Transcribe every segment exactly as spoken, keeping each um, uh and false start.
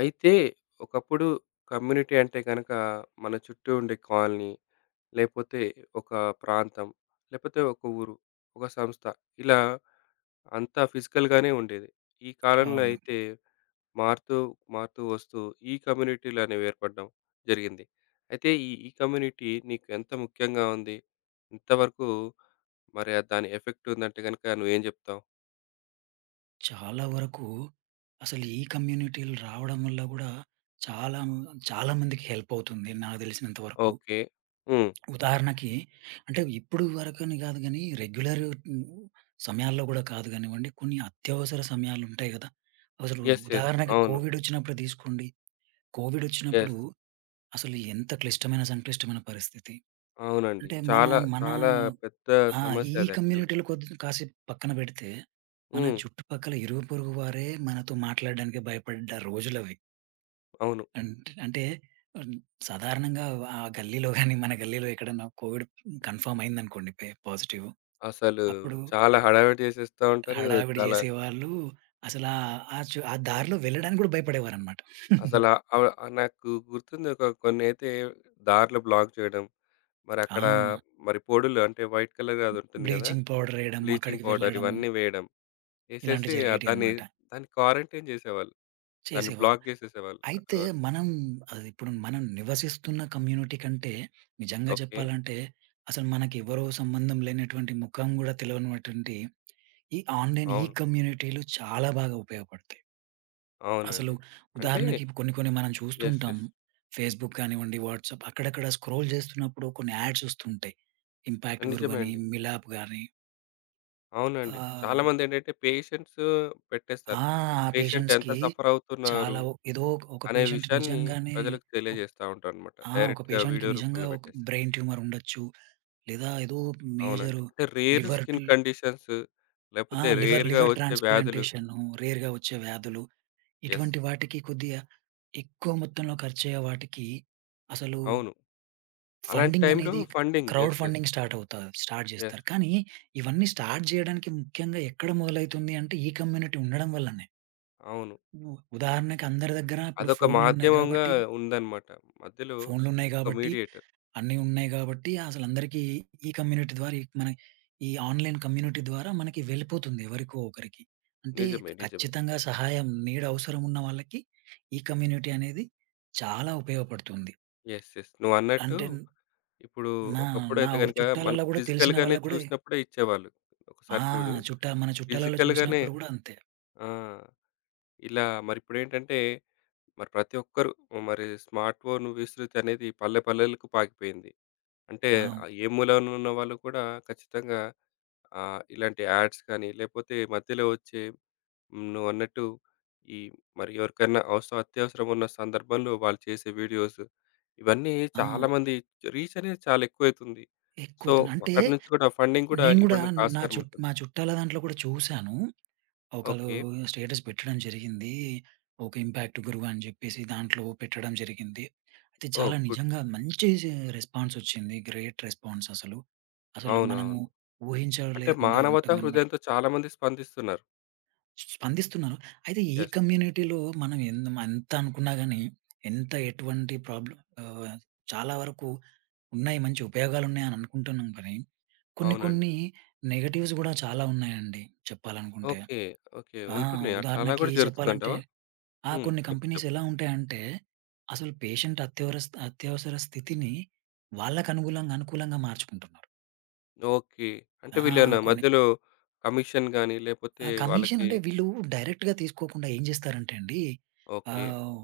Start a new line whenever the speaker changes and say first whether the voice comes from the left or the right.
left: అయితే ఒకప్పుడు కమ్యూనిటీ అంటే గనక మన చుట్టూ ఉండే కాలనీ, లేపోతే ఒక ప్రాంతం, లేపోతే ఒక ఊరు, ఒక సంస్థ ఇలా అంతా ఫిజికల్‌గానే ఉండేది. ఈ కాలంలో
right: అవును.
left: అయితే మారుతూ, మారుతూ వస్తూ ఈ కమ్యూనిటీలు అనేవి ఏర్పడడం జరిగింది. అయితే ఈ ఈ కమ్యూనిటీ నీకు ఎంత ముఖ్యంగా ఉంది? ఎంతవరకు మరి ఆహ్, దాని ఎఫెక్ట్ ఉందంటే గనక నువ్వేం జెప్తావు?
right: చాలా వరకు అసలు ఈ కమ్యూనిటీలు రావడం వల్ల గూడా చాలా చాలా మందికి హెల్ప్ అవుతుంది నాకు తెలిసినంత వరకు.
left: ఓకే. హ్మ్.
right: ఉదాహరణకి అంటే ఇప్పుడు వరకని గాదు గానీ రెగ్యులర్ సమయాల్లో గూడా కాదు గానివ్వండి, కొన్ని అత్యవసర సమయాలుంటాయి గదా! అసలు
left: యెస్. యెస్.
right: ఉదాహరణకి
left: అవును.
right: కోవిడ్ ఒచ్చినప్పుడు దీసుకోండి. కోవిడ్ ఒచ్చినప్పుడు
left: యెస్.
right: అసలు ఎంత క్లిష్టమైన, సంక్లిష్టమైన పరిస్థితి.
left: అవునండి.
right: అంటే మన
left: చాలా,
right: మన
left: చాలా పెద్ద
right: ఆ! ఈ
left: సమస్య
right: ఈ
left: అది యాక్చువల్‌గా.
right: కమ్యూనిటీలు కొద్ది కాసేపు పక్కన పెడితే, మన
left: హ్మ్.
right: చుట్టుపక్కల ఇరుగు పొరుగు వారే మనతో మాట్లాడడానికి భయపడ్డ రోజులవి.
left: అవును.
right: అంట్ అంటే హ్మ్, సాధారణంగా ఆ గల్లీలో గాని, మన గల్లీలో ఎక్కడన్నా కోవిడ్ కన్ఫర్మ్ అయిందనుకోండి పె పాజిటివ్.
left: అసలు
right: అప్పుడు
left: చాలా హడావిడి చేసేస్తా ఉంటారు.
right: హడావిడి
left: చాలా
right: చేసేవాళ్ళు. అసలా ఆ చు ఆ దారిలో వెళ్ళడానికి కూడా భయపడేవారనమాట.
left: అసల ఆహ్, నాకు గుర్తుంది ఒక కొన్నైతే దారిలో బ్లాక్ చేయడం.
right: ఆ!
left: మరక్కడ మరి పొడులు అంటే వైట్ కలర్ అది ఉంటుంది గదా!
right: బ్లీచింగ్ పౌడర్ ఎయడము,
left: బ్లీచింగ్
right: అక్కడికి
left: పౌడర్
right: వెళ్ళడము
left: ఇవన్నీ వేయడం.
right: ఇలాంటివి
left: ఏసేసి దాన్ని,
right: జరిగేటియనమాట.
left: దాన్ని క్వారంటైన్ చేసేవాళ్ళు. దాన్ని
right: చేసేవారు.
left: బ్లాక్ చేసేసేవాళ్ళు
right: అయితే
left: అక్కడి వరకు.
right: మనం అది ఇప్పుడు మనం నివసిస్తున్న కమ్యూనిటీ కంటే, నిజంగా
left: ఓకే.
right: చెప్పాలంటే అసలు మనకెవరో సంబంధం లేనటువంటి, ముఖం గూడా తెలవనటువంటి ఈ ఆన్‌లైన్ ఈ
left: అవును.
right: కమ్యూనిటీలు చాలా బాగా ఉపయోగపడతాయి. అసలు
left: అవునండి. అంటే
right: ఉదాహరణకి కొన్ని కొన్ని మనం చూస్తూ
left: యెస్.
right: ఉంటాం.
left: యెస్.
right: ఫేస్‌బుక్ కానివ్వండి, వాట్సాప్ అక్కడక్కడ స్క్రోల్ చేస్తున్నప్పుడు కొన్ని యాడ్స్ వస్తుంటాయి. ఇంపాక్ట్
left: నిజమే
right: గురువని,
left: అండి.
right: మిలాప్ గాని
left: అవునండి.
right: ఆహ్,
left: చాలామందేంటంటే పేషెంట్స్ పెట్టేస్తారు.
right: ఆ! ఆ
left: పేషెంట్ ఎంత
right: పేషెంట్స్‌కి
left: సఫర్ అవుతున్నారు
right: చాలా ఓ- ఏదో ఒక
left: అనే
right: పేషెంట్
left: విషయాన్ని
right: నిజంగానే
left: ప్రజలకు తెలియజేస్తా ఉంటారనమాట.
right: ఆ! ఒక
left: డైరెక్ట్‌గా
right: పేషెంట్‌కి
left: వీడియో
right: నిజంగా
left: రూపంలో
right: ఒక
left: పెట్టేసి.
right: బ్రెయిన్ ట్యూమర్ ఉండొచ్చు. లేదా ఏదో
left: అవునండి.
right: మేజర్
left: అంటే రేర్
right: లివర్
left: స్కిన్
right: ట్ల్
left: కండిషన్స్
right: ఆ!
left: లేకపోతే
right: లివర్
left: రేర్‌గా
right: లివర్
left: వచ్చే వ్యాధులు.
right: ట్రాన్స్‌ప్లాంటేషన్ రేర్‌గా వచ్చే వ్యాధులు.
left: యెస్.
right: ఇటువంటి వాటికి కొద్దిగా ఎక్కువ మొత్తంలో ఖర్చయ్యే వాటికి అసలు
left: అవును. అలాంటి
right: ఫండింగ్
left: టైంలో
right: అనేది
left: funding.
right: Crowd
left: yes. Yes.
right: Funding start అవుతా స్టార్ట్ చేస్తారు.
left: యెస్.
right: కానీ ఇవన్నీ స్టార్ట్ చేయడానికి ముఖ్యంగా ఎక్కడ మొదలైతుంది అంటే ఈ కమ్యూనిటీ ఉండడం వల్లనే.
left: అవును.
right: ఉ ఉదాహరణకి అందరి దగ్గర ఇప్పుడు
left: అదొక
right: ఫోన్‌లున్నాయి
left: మాధ్యమంగా
right: కాబట్టి
left: ఉందన్నమాట. మధ్యలో
right: ఫోన్‌లున్నాయి
left: ఒక
right: కాబట్టి
left: మీడియేటర్.
right: అన్నీ ఉన్నాయి గాబట్టి అసలందరికీ ఈ కమ్యూనిటీ ద్వారా ఈ మన ఈ ఆన్‌లైన్ కమ్యూనిటీ ద్వారా మనకి వెళ్ళిపోతుంది ఎవరికో ఒకరికి. అంటే
left: నిజమే. నిజమే.
right: ఖచ్చితంగా సహాయం నీడ అవసరం ఉన్న వాళ్ళకి ఈ కమ్యూనిటీ అనేది చాలా ఉపయోగపడుతుంది.
left: యెస్. యెస్. నువ్వన్నట్టు
right: అంటే
left: ఇప్పుడు
right: నా నా
left: ఒకప్పుడైతే
right: ఊరు
left: గనుక
right: చుట్టాలల్లో
left: మనకు
right: గూడా తెలిసిన
left: ఫిజికల్‌గానే
right: వాళ్ళకి గూడా
left: చూసినప్పుడే ఇచ్చేవాళ్ళు.
right: ఆ!
left: ఒకసారి చూడు
right: చుట్టా మన చుట్టాలలో
left: ఫిజికల్‌గానే
right: చూసినప్పుడు గూడా అంతే.
left: ఆ! ఇలా మరిప్పుడేంటంటే మరి ప్రతి ఒక్కరు మరి స్మార్ట్ ఫోన్ విస్తృతి అనేది పల్లె పల్లెలకు పాకిపోయింది. అంటే
right: ఆ!
left: ఆహ్, ఏ మూలనున్న వాళ్ళు కూడా ఖచ్చితంగా ఆహ్, ఇలాంటి యాడ్స్ కానీ లేకపోతే మధ్యలో వచ్చే హ్మ్. నువ్వన్నట్టు ఈ మరి ఎవరికైనా అవసరం అత్యవసరం ఉన్న సందర్భంలో వాళ్ళు చేసే వీడియోస్, ఇవన్నీ
right: ఆ!
left: చాలామంది రీచ్ అనేది చాలా ఎక్కువైతుంది. సో,
right: ఎక్కువైతుంది. అంటే
left: అక్కడి నుంచి కూడా ఫండింగ్ కూడా
right: నేను గూడా
left: ఇవ్వడానికి
right: నా
left: ఆస్కారం
right: చుట్
left: ఉంటుంది.
right: మా చుట్టాల దాంట్లో కూడా చూసాను. ఒకళ్ళు
left: ఓకే.
right: స్టేటస్ పెట్టడం జరిగింది. ఒక ఇంపాక్ట్ గురువు అని జెప్పేసి దాంట్లో పెట్టడం జరిగింది. అయితే
left: ఓహ్!
right: చాలా
left: గుడ్.
right: నిజంగా మంచి సే రెస్పాన్సొచ్చింది. గ్రేట్ రెస్పాన్స్ అసలు. అసలు మనము
left: అవునవును. అంటే
right: ఊహించలేకుండా
left: మానవతా
right: ఉంటుందనమాట.
left: హృదయంతో చాలామంది స్పందిస్తున్నారు.
right: స్పందిస్తున్నారు. అయితే ఈ
left: యెస్.
right: కమ్యూనిటీలో మనం ఎందు ఎంత అనుకున్నా గాని, ఎంత ఎటువంటి ప్రాబ్లమ్ ఆహ్, చాలా వరకు ఉన్నాయి. మంచి ఉపయోగాలున్నాయని అనుకుంటున్నాం కానీ, కొన్ని
left: అవునండి.
right: కొన్ని నెగెటివ్స్ గూడా చాలా ఉన్నాయండి చెప్పాలనుకుంటే.
left: ఓకే. ఓకే.
right: ఆ!
left: ఉంటున్నాయి. అట్లా అలా
right: ఉదాహరణకి
left: కూడా
right: హ్మ్. చెప్పాలంటే
left: జరుగుతుందంటావా?
right: ఆ!
left: హ్మ్.
right: కొన్ని
left: చెప్పు
right: కంపెనీస్
left: చెప్పు.
right: ఎలా ఉంటాయంటే, అసలు పేషెంట్ అత్యవరస్ అత్యవసర స్థితిని వాళ్ళకి అనుగులంగా అనుకూలంగా మార్చుకుంటున్నారు.
left: ఓకే. అంటే
right: ఆ!
left: వీళ్ళేమన్నా
right: కొన్ని
left: మధ్యలో కమిషన్ గాని లేపోతే
right: ఆహ్, కమిషన్
left: వాళ్ళకి
right: అంటే వీళ్ళు డైరెక్ట్‌గా తీసుకోకుండా ఏం చేస్తారంటే అండి,
left: ఓకే.
right: ఆహ్,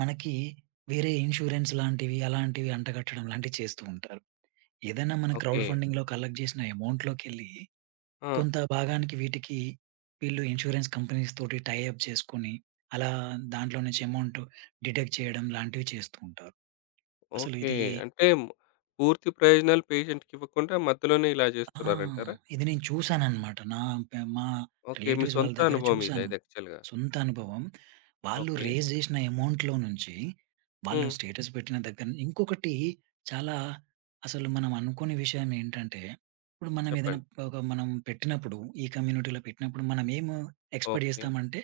right: మనకి వేరే ఇన్స్యూరెన్స్ లాంటివి, అలాంటివి అంటగట్టడం లాంటివి చేస్తూ ఉంటారు. ఏదైనా మన క్రౌడ్
left: ఓకే.
right: ఫండింగ్‌లో కలెక్ట్ చేసిన అమౌంట్‌లోకెళ్ళి
left: ఆ!
right: కొంత భాగానికి వీటికి వీళ్ళు ఇన్స్యూరెన్స్ కంపెనీస్ తోటి టై అప్ చేసుకొని, అలా దాంట్లో నుంచి అమౌంట్ డిడక్ట్ చేయడం లాంటివి చేస్తూ ఉంటారు. అసలు
left: ఓకే.
right: ఇది
left: అంటే మ్- పూర్తి ప్రయోజనాలు పేషెంట్‌కి ఇవ్వకుండా మధ్యలోనే ఇలా
right: ఆ!
left: చేస్తున్నారంటారా?
right: ఇది నేను చూసాననమాట. నా పె మా
left: ఓకే. మీ
right: రిలేటివ్స్ వాళ్ళ
left: సొంత
right: దగ్గర
left: అనుభవం ఇది
right: చూసాను.
left: అయితే యాక్చువల్‌గా.
right: సొంత అనుభవం. వాళ్ళు
left: ఓకే.
right: రైజ్ జేసిన అమౌంట్‌లో నుంచి, వాళ్ళు
left: హ్మ్.
right: స్టేటస్ పెట్టిన దగ్గర ను ఇంకొకటి చాలా అసలు మనం అనుకోని విషయం ఏంటంటే, ఇప్పుడు మనం ఏదైనా
left: చెప్పండి.
right: ఒక మనం పెట్టినప్పుడు, ఈ కమ్యూనిటీలో పెట్టినప్పుడు మనం ఏమి ఎక్స్‌పెక్ట్
left: ఓకే.
right: జేస్తామంటే,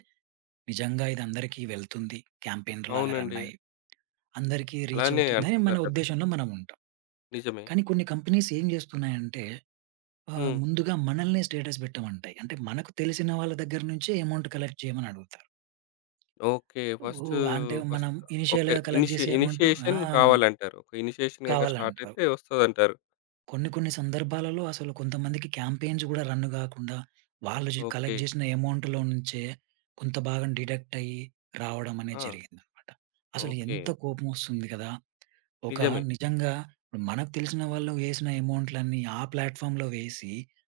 right: నిజంగా ఇది అందరికీ వెళ్తుంది. క్యాంపెయిన్‌లాగా రన్
left: అవునండి.
right: అయ్యి, అందరికీ రీచ్
left: అలానే
right: అవుతుందని మన
left: అనుకుంటారు కదా!
right: ఉద్దేశంలో మనం ఉంటాం.
left: నిజమే.
right: కానీ కొన్ని కంపెనీస్ ఏం జేస్తున్నాయంటే ఆ!
left: హ్మ్.
right: ముందుగా మనల్నే స్టేటస్ పెట్టమంటాయి. అంటే మనకు తెలిసిన వాళ్ళ దగ్గర నుంచే అమౌంట్ కలెక్ట్ చేయమని అడుగుతారు.
left: ఓకే. First
right: oh! అంటే
left: ఫస్ట్
right: మనం
left: ఓకే.
right: ఇనీషియల్‌గా కలెక్ట్
left: ఇనిషి
right: చేసే అమౌంట్ ఆ!
left: ఇనిషియేషన్ కావాలంటారు. ఒక ఇనిషియేషన్ గనక స్టార్ట్
right: కావాలంటారు.
left: అయితే వస్తదంటారు.
right: కొన్ని కొన్ని సందర్భాలలో అసలు కొంతమందికి క్యాంపెయిన్స్ గూడా రన్ గాకుండా వాళ్ళు జు
left: ఓకే.
right: కలెక్ట్ చేసిన అమౌంట్‌లో నుంచే కొంత భాగం డిడక్ట్ అయ్యి రావడం అనేది
left: ఆ!
right: జరిగిందనమాట. అసలు
left: ఓకే.
right: ఎంత కోపమొస్తుంది కదా! ఒక
left: నిజమే.
right: నిజంగా ఇప్పుడు మనకు తెలిసిన వాళ్ళు వేసిన అమౌంట్‌లన్నీ ఆ ప్లాట్‌ఫామ్‌లో వేసి,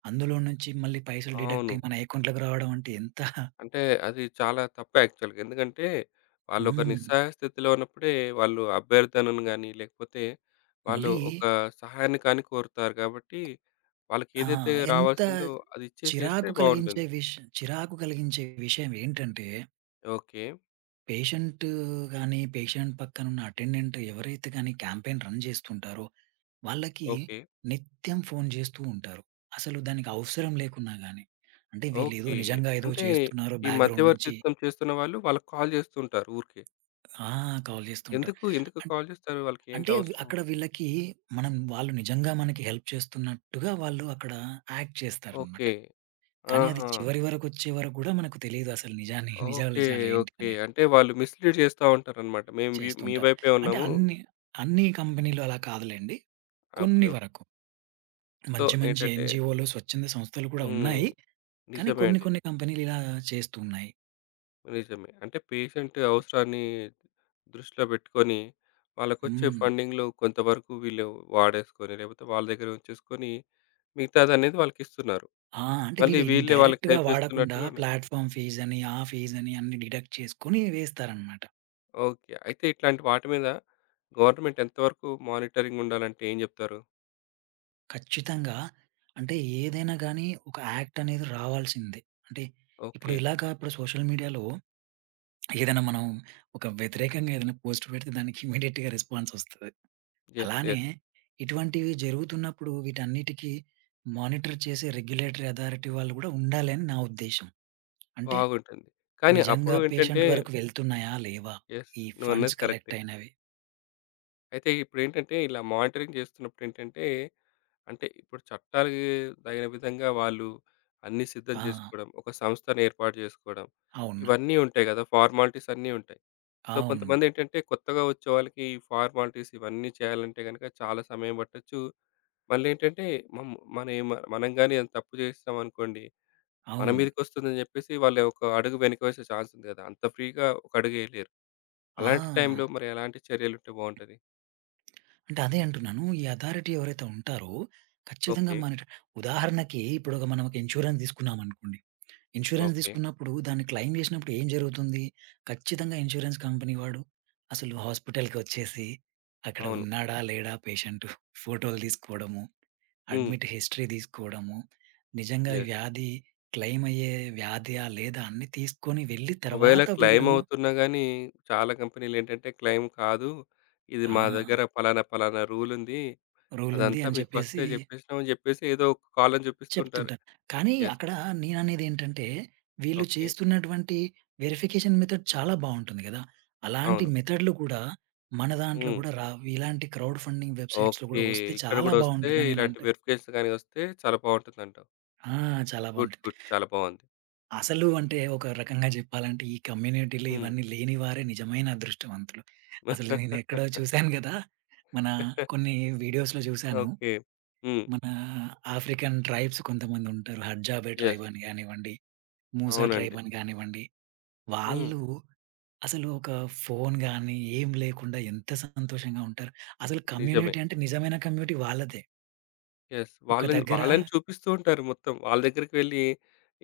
right: అందులో నుంచి మళ్ళీ పైసలు డిడక్ట్
left: అవును.
right: అయ్యి మన అకౌంట్‌లోకి రావడం అంటే ఎంత
left: అంటే అది చాలా తప్పు యాక్చువల్‌గా. ఎందుకంటే, వాళ్ళు ఒక
right: హ్మ్.
left: నిస్సహాయ స్థితిలో ఉన్నప్పుడే వాళ్ళు అభ్యర్థనను గాని, లేకపోతే వాళ్ళు
right: మళ్ళీ
left: ఒక సహాయాన్ని కానీ కోరుతారు కాబట్టి, వాళ్ళకి
right: ఆ!
left: ఏదైతే
right: ఎంత
left: రావాల్సిందో అది ఇచ్చేసేస్తే
right: చిరాకు కలిగించే
left: బావుంటుంది.
right: విష్ చిరాకు కలిగించే విషయం ఏంటంటే,
left: ఓకే.
right: పేషెంట్ గాని, పేషెంట్ పక్కన ఉన్న అటెండెంట్ ఎవరైతే గాని క్యాంపెయిన్ రన్ చేస్తుంటారో, వాళ్ళకి
left: ఓకే.
right: నిత్యం ఫోన్ చేస్తూ ఉంటారు. అసలు దానికి అవసరం లేకున్నా గాని. అంటే వీళ్ళేదో
left: ఓకే.
right: నిజంగా ఏదో
left: అంటే
right: చేస్తున్నారు
left: ఈ
right: బ్యాక్‌గ్రౌండ్ నుంచి
left: మధ్యవర్తిత్వం చేస్తున్న వాళ్ళు వాళ్ళకి కాల్ చేస్తుంటారు ఊరికే.
right: ఆ! కాల్ చేస్తూ ఉంటారు.
left: ఎందుకు? ఎందుకు
right: అన్
left: కాల్ చేస్తారు? వాళ్ళకి ఏంటి
right: అంటే వి
left: అవసరం?
right: అక్కడ వీళ్ళకి మనం వాళ్ళు నిజంగా మనకి హెల్ప్ చేస్తున్నట్టుగా వాళ్ళు అక్కడ యాక్ట్ చేస్తారనమాట.
left: ఓకే.
right: కానీ అది
left: ఆహా!
right: చివరి వరకొచ్చే వరకు గూడా మనకు తెలీదు అసలు నిజాన్ని నిజాలు
left: ఓకే.
right: నిజాలు ఏంటి
left: ఓకే.
right: అనేది
left: అంటే వాళ్ళు మిస్‌లీడ్ చేస్తా ఉంటారన్నమాట. మేము వి మీ
right: చేస్తుంటారు.
left: వైపే
right: అంటే
left: ఉన్నాము.
right: అన్ని అన్ని కంపెనీలు అలా కాదులెండి. కొన్ని
left: ఓకే.
right: వరకు
left: సో,
right: మంచి మంచి
left: ఏంటంటే
right: ఎన్‌జీఓలు, స్వచ్ఛంద సంస్థలు కూడా
left: హ్మ్.
right: ఉన్నాయి. కానీ
left: నిజమే
right: కొన్ని
left: అండి.
right: కొన్ని కంపెనీలు ఇలా చేస్తూ ఉన్నాయి.
left: నిజమే. అంటే పేషెంట్ అవసరాన్ని దృష్టిలో పెట్టుకొని, వాళ్ళకొచ్చే
right: హ్మ్.
left: ఫండింగ్‌లో కొంతవరకు వీళ్ళు వాడేసుకొని, లేకపోతే వాళ్ళ దగ్గర ఉంచేసుకొని, మిగతాదనేది వాళ్ళకిస్తున్నారు.
right: ఆ! అంటే
left: మళ్ళీ
right: వీళ్ళు ఇన్
left: వీళ్ళే వాళ్ళకి
right: డైరెక్ట్‌గా
left: హెల్ప్
right: వాడకుండా
left: చేస్తున్నట్టుగాను
right: ప్లాట్‌ఫార్మ్ ఫీజని, ఆ ఫీజని అన్ని డిడక్ట్ చేసుకొని వేస్తారనమాట.
left: ఓకే. అయితే ఇట్లాంటి వాటి మీద గవర్నమెంట్ ఎంతవరకు మానిటరింగ్ ఉండాలంటే ఏం చెప్తారు?
right: ఖచ్చితంగా. అంటే ఏదైనా గానీ ఒక యాక్ట్ అనేది రావాల్సిందే. అంటే ఇప్పుడు
left: ఓకే.
right: ఇలాగా ఇప్పుడు సోషల్ మీడియాలో ఏదైనా మనం ఒక వ్యతిరేకంగా ఏదైనా పోస్ట్ పెడితే దానికి ఇమ్మీడియేట్‌గా రెస్పాన్స్ ఒస్తది.
left: యెస్.
right: అలానే
left: యెస్.
right: ఇటువంటివి జరుగుతున్నప్పుడు వీటన్నిటికి మానిటర్ చేసే రెగ్యులేటరీ అథారిటీ వాళ్ళు గూడా ఉండాలని నా ఉద్దేశ్యం. అంటే
left: బాగుంటుంది. కానీ అప్పుడు
right: నిజంగా
left: ఏంటంటే
right: పేషెంట్ వరకు వెళ్తున్నాయా? లేవా?
left: యెస్.
right: ఈ ఫండ్స్
left: నువ్వన్నది
right: కలెక్ట్
left: కరెక్టే.
right: అయినవి.
left: అయితే ఇప్పుడేంటంటే ఇలా మానిటరింగ్ చేస్తున్నప్పుడేంటంటే అంటే ఇప్పుడు చట్టాలకి తగిన విధంగా వాళ్ళు అన్నీ సిద్ధం
right: ఆ!
left: చేసుకోవడం, ఒక సంస్థను ఏర్పాటు చేసుకోవడం,
right: అవును.
left: ఇవన్నీ ఉంటాయి కదా! ఫార్మాలిటీస్ అన్నీ ఉంటాయి. సో,
right: అవును.
left: కొంతమందేంటంటే కొత్తగా వచ్చేవాళ్ళకి ఈ ఫార్మాలిటీస్ ఇవన్నీ చేయాలంటే గనుక చాలా సమయం పట్టొచ్చు. మళ్ళేంటంటే మం మనం ఏమ మనం గాని ఏదైనా తప్పు చేసేసామనుకోండి, మన
right: అవును.
left: మీదకొస్తుందని చెప్పేసి వాళ్ళు ఒక అడుగు వెనక వేసే ఛాన్స్ ఉంది కదా! అంత ఫ్రీగా ఒక అడుగు ఎయలేరు.
right: ఆ!
left: అలాంటి టైంలో మరి ఎలాంటి చర్యలుంటే బావుంటది?
right: అంటే అదే అంటున్నాను. ఈ అథారిటీ ఎవరైతే ఉంటారో, ఖచ్చితంగా
left: ఓకే.
right: మనట ఉదాహరణకి ఇప్పుడు ఒక మనం ఒక ఇన్స్యూరెన్స్ తీసుకున్నామనుకోండి. Insurance
left: okay.
right: తీసుకున్నప్పుడు దాన్ని క్లెయిమ్ చేసినప్పుడు ఏం జరుగుతుంది? ఖచ్చితంగా ఇన్స్యూరెన్స్ కంపెనీ వాడు అసలు హాస్పిటల్‌కొచ్చేసి అక్కడ
left: అవును.
right: ఉన్నాడా? లేడా? పేషెంటు ఫోటోలు తీసుకోవడము,
left: హ్మ్.
right: అడ్మిట్ హిస్టరీ తీసుకోవడము, నిజంగా
left: యెస్.
right: వ్యాధి క్లెయిమ్ అయ్యే వ్యాధియా? లేదా? అన్నీ తీసుకొని వెళ్ళి
left: ఒకవేళ
right: తర్వాత
left: క్లెయిమ్
right: వీళ్ళు
left: అవుతున్నా గానీ, చాలా కంపెనీలేంటంటే, క్లెయిమ్ కాదు. ఇది
right: ఆ!
left: మా దగ్గర పలానా, పలానా రూలుంది.
right: రూల్ ఉంది
left: అదంతా
right: అని
left: మీకు
right: చెప్పేసి
left: ఫస్టే జెప్పేసినాం అని జెప్పేసి, ఏదో ఒక కాలం జూపిస్తుంటారు.
right: చెప్తుంటారు. కానీ
left: యెస్.
right: అక్కడ నేననేదేంటంటే, వీళ్ళు
left: ఓకే.
right: చేస్తున్నటువంటి వెరిఫికేషన్ మెథడ్ చాలా బావుంటుంది గదా! అలాంటి
left: అవును.
right: మెథడ్‌లు కూడా మన దాంట్లో
left: హ్మ్.
right: గూడా రా ఇలాంటి క్రౌడ్ ఫండింగ్ వెబ్‌సైట్స్‌లో
left: ఓకే.
right: గూడా వస్తే
left: ఇక్కడ
right: చాలా
left: గూడా ఒస్తే,
right: బావుంటుందని
left: ఇలాంటి
right: నేనంటా.
left: వెరిఫికేషన్స్ గాని ఒస్తే చాలా బావుంటుందంటావు.
right: ఆ! చాలా
left: గుడ్.
right: బావుంటుంది.
left: గుడ్. చాలా బావుంది.
right: అసలు అంటే ఒక రకంగా జెప్పాలంటే ఈ కమ్యూనిటీలు
left: హ్మ్.
right: ఇవన్నీ లేని వారే నిజమైన అదృష్టవంతులు. అసలు నేనెక్కడో చూసాను గదా! మన కొన్ని వీడియోస్‌లో జూసాను.
left: ఓకే. హ్మ్.
right: మన ఆఫ్రికన్ ట్రైబ్స్ కొంతమందుంటారు. Hadzabe tribe
left: yes.
right: అని గానివ్వండి మూసా
left: అవునండి.
right: ట్రైబని గానివ్వండి,
left: హ్మ్.
right: వాళ్ళు అసలు ఒక ఫోను గాని ఏం లేకుండా ఎంత సంతోషంగా ఉంటారు. అసలు
left: నిజమే.
right: కమ్యూనిటీ అంటే నిజమైన కమ్యూనిటీ వాళ్ళదే.
left: యెస్.
right: ఒక
left: వాళ్ళని
right: దగ్గర
left: వాళ్ళని చూపిస్తూ ఉంటారు మొత్తం. వాళ్ళ దగ్గరికి వెళ్లి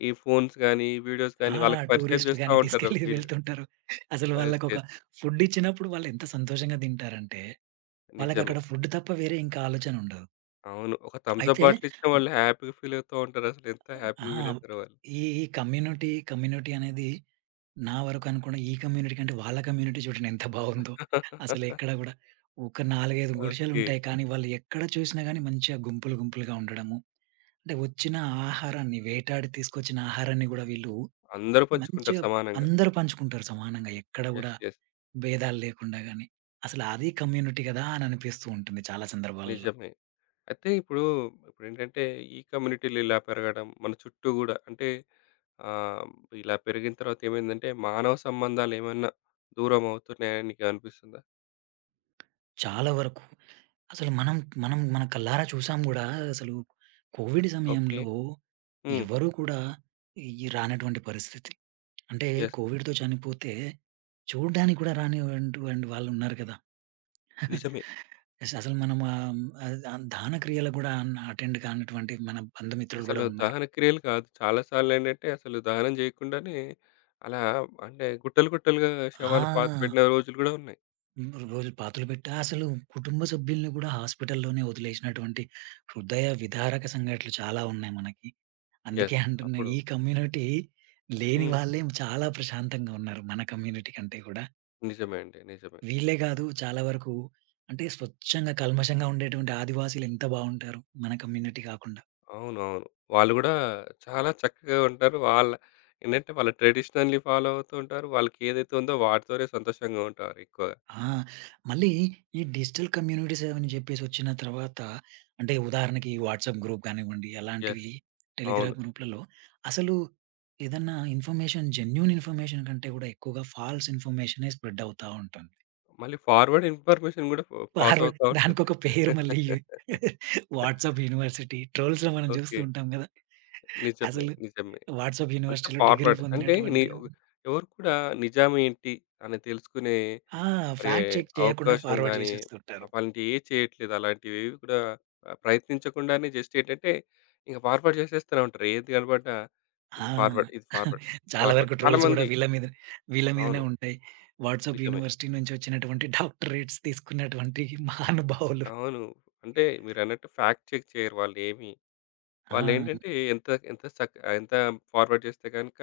left: ఈ ఫోన్స్ గాని, వీడియోస్
right: ఆ!
left: గాని వాళ్ళకి పరిచయం
right: టూరిస్టులు
left: చేస్తా
right: గాని
left: ఉంటారు
right: తీసుకెళ్ళి
left: వీళ్ళు.
right: వెళ్తుంటారు. అసలు
left: యెస్.
right: వాళ్ళకొక
left: యెస్.
right: ఫుడ్డిచ్చినప్పుడు వాళ్ళెంత సంతోషంగా తింటారంటే,
left: నిజమే.
right: వాళ్ళకక్కడ ఫుడ్ తప్ప వేరే ఇంకా ఆలోచనుండదు.
left: అవును. ఒక థమ్స్ అప్
right: అయితే
left: బాటిల్ ఇచ్చినా వాళ్ళు హ్యాపీగా ఫీల్ అవుతా ఉంటారు. అసలు ఎంత
right: ఆ!
left: హ్యాపీగా ఫీల్ అవుతారో వాళ్ళు.
right: ఈ ఈ కమ్యూనిటీ, కమ్యూనిటీ అనేది నా వరకు అనుకోండి. ఈ కమ్యూనిటీ కంటే వాళ్ళ కమ్యూనిటీ చూడండి ఎంత బావుందో. అసలెక్కడ గూడా ఒక నాలుగు, ఐదు
left: ఓకే.
right: గుడిసెలుంటాయి. కానీ వాళ్ళు ఎక్కడ చూసినా గానీ మంచిగా గుంపులు, గుంపులుగా ఉండడము. అంటే వచ్చిన ఆహారాన్ని వేటాడి తీసుకొచ్చిన ఆహారాన్ని గూడా వీళ్ళు
left: అందరూ పంచుకుంటారు
right: మంచిగా
left: సమానంగా.
right: అందరూ పంచుకుంటారు సమానంగా. ఎక్కడ
left: యెస్.
right: గూడా
left: యెస్.
right: భేదాలు లేకుండా గాని. అసలు అది కమ్యూనిటీ గదా! అని అనిపిస్తూ ఉంటుంది చాలా సందర్భాలలో.
left: నిజమే. అయితే ఇప్పుడు ఇప్పుడేంటంటే ఈ కమ్యూనిటీలు ఇలా పెరగడం, మన చుట్టూ గూడా అంటే ఆహ్, ఇలా పెరిగిన తర్వాత ఏమైందంటే మానవ సంబంధాలేమన్నా దూరం అవుతున్నాయని నీకనిపిస్తుందా?
right: చాలా వరకు. అసలు మనం మనం మన కళ్ళారా చూసాం గూడా అసలు కోవిడ్
left: ఓకే.
right: సమయంలో
left: హ్మ్.
right: ఎవరు కూడా ఈ రానటువంటి పరిస్థితి. అంటే
left: యెస్.
right: కోవిడ్‌తో చనిపోతే చూడ్డానికి కూడా రానివంటువంటి వాళ్ళున్నారు కదా!
left: నిజమే.
right: అస అసలు మనం ఆహ్, ఆహ్, ఆహ్, దాన క్రియలకు గూడా అటెండ్ కానటువంటి మన బంధుమిత్రులు
left: అసలు
right: గూడా ఉన్నారు.
left: దహన క్రియలు కాదు. చాలా సార్లేంటంటే అసలు దహనం జేయకుండానే అలా అంటే గుట్టలు గుట్టలుగా శవాలు
right: ఆ!
left: పాతిపెట్టిన రోజులు గూడా ఉన్నాయి.
right: రోజులు పాతులు పెట్టా అసలు కుటుంబ సభ్యుల్ని గూడా హాస్పిటల్‌లోనే వదిలేసినటువంటి హృదయ విదారక సంఘటనలు చాలా ఉన్నాయి మనకి. అందుకే
left: యెస్.
right: అంటున్నా
left: అప్పుడు
right: ఈ కమ్యూనిటీ లేని
left: హ్మ్.
right: వాళ్ళే చాలా ప్రశాంతంగా ఉన్నారు మన కమ్యూనిటీ కంటే కూడా.
left: నిజమే అండి. నిజమే.
right: వీళ్ళే గాదు చాలా వరకు అంటే స్వచ్ఛంగా కల్మషంగా ఉండేటువంటి ఆదివాసీలు ఎంత బావుంటారు మన కమ్యూనిటీ కాకుండా.
left: అవునవును. వాళ్ళు గూడా చాలా చక్కగా ఉంటారు. వాళ్ళ ఏంటంటే వాళ్ళ ట్రెడిషనల్‌ని ఫాలో అవుతూ ఉంటారు. వాళ్ళకేదైతే ఉందో వాటితోనే సంతోషంగా ఉంటారు ఎక్కువగా.
right: ఆ! మళ్ళీ ఈ డిజిటల్ కమ్యూనిటీస్ అని చెప్పేసి వచ్చిన తర్వాత అంటే ఉదాహరణకి వాట్సాప్ గ్రూప్ కానివ్వండి,
left: యెస్.
right: అలాంటివి
left: అవును.
right: టెలిగ్రామ్ గ్రూప్‌లలో అసలు ఏదన్నా ఇన్ఫర్మేషన్ జెన్యూన్ ఇన్ఫర్మేషన్ కంటే కూడా ఎక్కువగా ఫాల్స్ ఇన్ఫర్మేషనే స్ప్రెడ్ అవుతా ఉంటుంది.
left: మళ్ళీ ఫార్వర్డ్ ఇన్ఫర్మేషన్ గూడా ఫ పాస్
right: ఫార్వర్డ్
left: అవుతా ఉంటది.
right: దానికొక పేరు మళ్ళీ వాట్సాప్ యూనివర్సిటీ. ట్రోల్స్‌లో మనం జూస్తూ
left: ఓకే.
right: ఉంటాం గదా!
left: నిజమే.
right: అసలు
left: నిజమే.
right: వాట్సాప్
left: అంత
right: యూనివర్సిటీలో డిగ్రీ
left: ఫార్వర్డ్. అంటే ని
right: పొందినటువంటి
left: ఎవరు కూడా నిజాం ఏంటి అని తెలుసుకునే
right: ఆ!
left: మరి
right: ఫ్యాక్ట్ చెక్ చేయకుండా
left: అవకాశం
right: ఫార్వర్డ్
left: గాని,
right: జేసేస్తుంటారు.
left: అలాంటివి ఏవి చేయట్లేదు. అలాంటివేవి కూడా ఆహ్, ప్రయత్నించకుండానే జస్ట్ ఏంటంటే ఇంక ఫార్వర్డ్ చేసేస్తూనే ఉంటారు. ఏది కనపడ్డా
right: ఆ!
left: ఇది ఫార్వర్డ్, ఇది ఫార్వర్డ్,
right: చాలా
left: ఫార్వర్డ్.
right: వరకు ట్రోల్స్ గూడా
left: చాలామంది
right: వీళ్ళ మీద వీళ్ళ మీదనే
left: అవును.
right: ఉంటాయి. వాట్సాప్
left: నిజమే.
right: యూనివర్సిటీ నుంచి వచ్చినటువంటి డాక్టరేట్స్ తీసుకున్నటువంటి మహానుభావులు.
left: అవును. అంటే మీరన్నట్టు ఫ్యాక్ట్ చెక్ చేయరు వాళ్ళేమి.
right: ఆ!
left: వాళ్ళేంటంటే ఎంత ఎంత సక్ ఎంత ఫార్వర్డ్ చేస్తే గనుక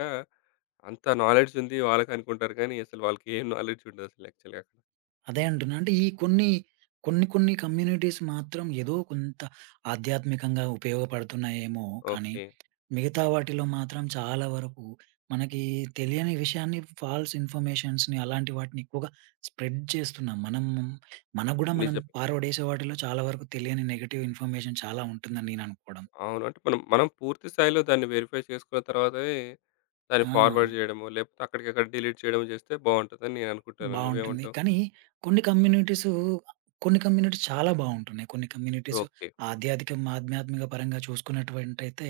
left: అంత నాలెడ్జ్ ఉంది వాళ్ళకనుకుంటారు కానీ అసలు వాళ్ళకి ఏం నాలెడ్జ్ ఉండదసలు యాక్చువల్‌గా.
right: అదే అంటున్నా. అంటే ఈ కొన్ని, కొన్ని కొన్ని కమ్యూనిటీస్ మాత్రం ఏదో కొంత ఆధ్యాత్మికంగా ఉపయోగపడుతున్నాయేమో కానీ,
left: ఓకే.
right: మిగతా వాటిలో మాత్రం చాలా వరకు మనకి తెలియని విషయాన్ని ఫాల్స్ ఇన్ఫర్మేషన్స్‌ని అలాంటి వాటిని ఎక్కువగా స్ప్రెడ్ చేస్తున్నాం. మనం మనకు గూడా మనం
left: నిజమే.
right: ఫార్వర్డ్ చేసే వాటిలో చాలా వరకు తెలియని నెగెటివ్ ఇన్ఫర్మేషన్ చాలా ఉంటుందని నేను అనుకోవడం.
left: అవును. అంటే మనం, మనం పూర్తి స్థాయిలో దాన్ని వెరిఫై చేసుకున్న తర్వాతనే దాన్ని
right: ఆ!
left: ఫార్వర్డ్ చేయడమో, లేకపోతే అక్కడికక్కడ డిలీట్ చేయడమో చేస్తే బావుంటదని నేను అనుకుంటున్నాను.
right: బావుంటుంది.
left: నువ్వేమంటావు?
right: కానీ కొన్ని కమ్యూనిటీసు కొన్ని కమ్యూనిటీస్ చాలా బావుంటున్నాయి. కొన్ని కమ్యూనిటీస్
left: ఓకే.
right: ఆధ్యాత్మికం ఆధ్యాత్మిక పరంగా చూసుకున్నటువంటయితే,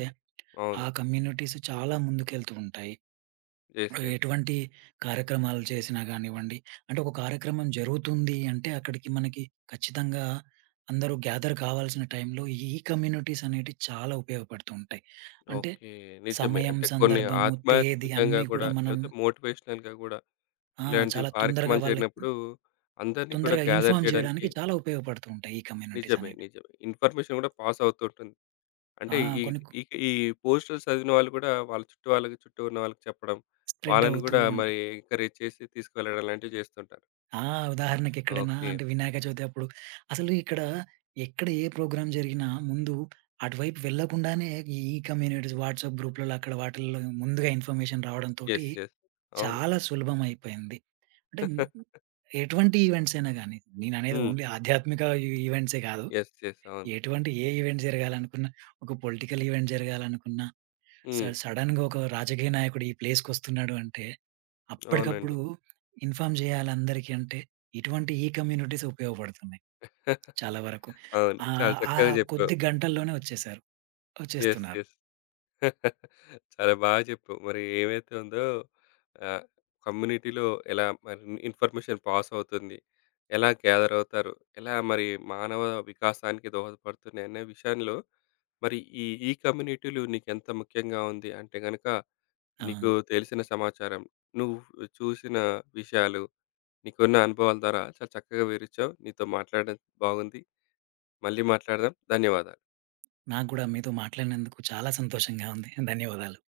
left: అవును.
right: ఆ కమ్యూనిటీస్ చాలా ముందుకెళ్తూ ఉంటాయి.
left: యెస్. యెస్.
right: ఎటువంటి కార్యక్రమాలు చేసినా గానివ్వండి, అంటే ఒక కార్యక్రమం జరుగుతుంది అంటే అక్కడికి మనకి ఖచ్చితంగా అందరూ గ్యాదర్ కావాల్సిన టైంలో ఈ కమ్యూనిటీస్ అనేటివి చాలా ఉపయోగపడుతూ ఉంటాయి. అంటే
left: ఓకే. నిజమే.
right: సమయం,
left: అంటే కొన్ని
right: సందర్భము, తేదీ
left: ఆధ్యాత్మికంగా
right: అన్నీ కూడా
left: గూడా,
right: మనం
left: లేకపోతే మోటివేషనల్‌గా గూడా
right: ఆ!
left: ఇలాంటి
right: చాలా తొందరగా
left: కార్యక్రమాలు
right: వాళ్ళకి
left: జరిగినప్పుడు అందరినీ కూడా
right: తొందరగా
left: గ్యాదర్
right: ఇన్ఫార్మ్
left: చేయడానికి
right: జేయడానికి చాలా ఉపయోగపడుతూ ఉంటాయి ఈ కమ్యూనిటీస్
left: నిజమే.
right: అనేటివి.
left: నిజమే. ఇన్ఫర్మేషన్ గూడా పాస్ అవుతూ ఉంటుంది.
right: ఆ!
left: అంటే ఈ
right: కొన్ని కు
left: ఈ ఈ పోస్టులు చదివిన వాళ్ళు కూడా వాళ్ళ చుట్టూ వాళ్ళకి చుట్టూ ఉన్న వాళ్ళకి చెప్పడం.
right: స్ప్రెడ్
left: వాళ్ళని
right: అవుతూ
left: గూడా
right: ఉంటాయి.
left: మరి ఎంకరేజ్ చేసి తీసుకువెళ్ళడం లాంటివి చేస్తుంటారు.
right: ఆ! ఉదాహరణకి ఎక్కడైనా
left: ఓకే.
right: అంటే వినాయక చవితి అప్పుడు అసలు ఇక్కడ ఎక్కడ ఏ ప్రోగ్రామ్ జరిగినా ముందు అటువైపు వెళ్ళకుండానే ఈ కమ్యూనిటీస్ వాట్సాప్ గ్రూప్‌లలో అక్కడ వాటిల్లో ముందుగా ఇన్ఫర్మేషన్ రావడంతోటి
left: యెస్. యెస్. అవును.
right: చాలా సులభం అయిపోయింది. అంటే మ్, ఎటువంటి ఈవెంట్స్ అయినా గానీ, నేననేది
left: హ్మ్.
right: ఓన్లీ ఆధ్యాత్మిక ఈ ఈవెంట్సే కాదు.
left: యెస్. యెస్. అవును.
right: ఎటువంటి ఏ ఈవెంట్ జరగాలనుకున్నా, ఒక పొలిటికల్ ఈవెంట్ జరగాలనుకున్న స
left: హ్మ్.
right: సడెన్‌గా ఒక రాజకీయ నాయకుడు ఈ ప్లేస్‌కొస్తున్నాడు అంటే,
left: అవునండి.
right: అప్పటికప్పుడు ఇన్ఫార్మ్ జేయాలి అందరికీ అంటే, ఇటువంటి ఈ కమ్యూనిటీస్ ఉపయోగపడుతున్నాయి చాలా వరకు.
left: అవును. చాలా
right: ఆహ్, ఆ
left: చక్కగా చెప్పావు.
right: కొద్ది గంటల్లోనే వచ్చేసారు.
left: యెస్.
right: వచ్చేస్తున్నారు.
left: యెస్. చాలా బాగా చెప్పావు. మరి ఏవైతే ఉందో ఆహ్, కమ్యూనిటీలో ఎలా మరి ఇన్ఫర్మేషన్ పాస్ అవుతుంది? ఎలా గ్యాదర్ అవుతారు? ఎలా మరి మానవ వికాసానికి దోహదపడుతున్నాయి అనే విషయంలో మరి ఈ ఈ కమ్యూనిటీలు నీకెంత ముఖ్యంగా ఉంది అంటే గనక
right: ఆ!
left: నీకు తెలిసిన సమాచారం, నువ్వు చూసిన విషయాలు, నీకున్న అనుభవాల ద్వారా చాలా చక్కగా వివరించావు. నీతో మాట్లాడడం బాగుంది. మళ్ళీ మాట్లాడదాం. ధన్యవాదాలు.
right: నాకు గూడా మీతో మాట్లాడినందుకు చాలా సంతోషంగా ఉంది. ధన్యవాదాలు.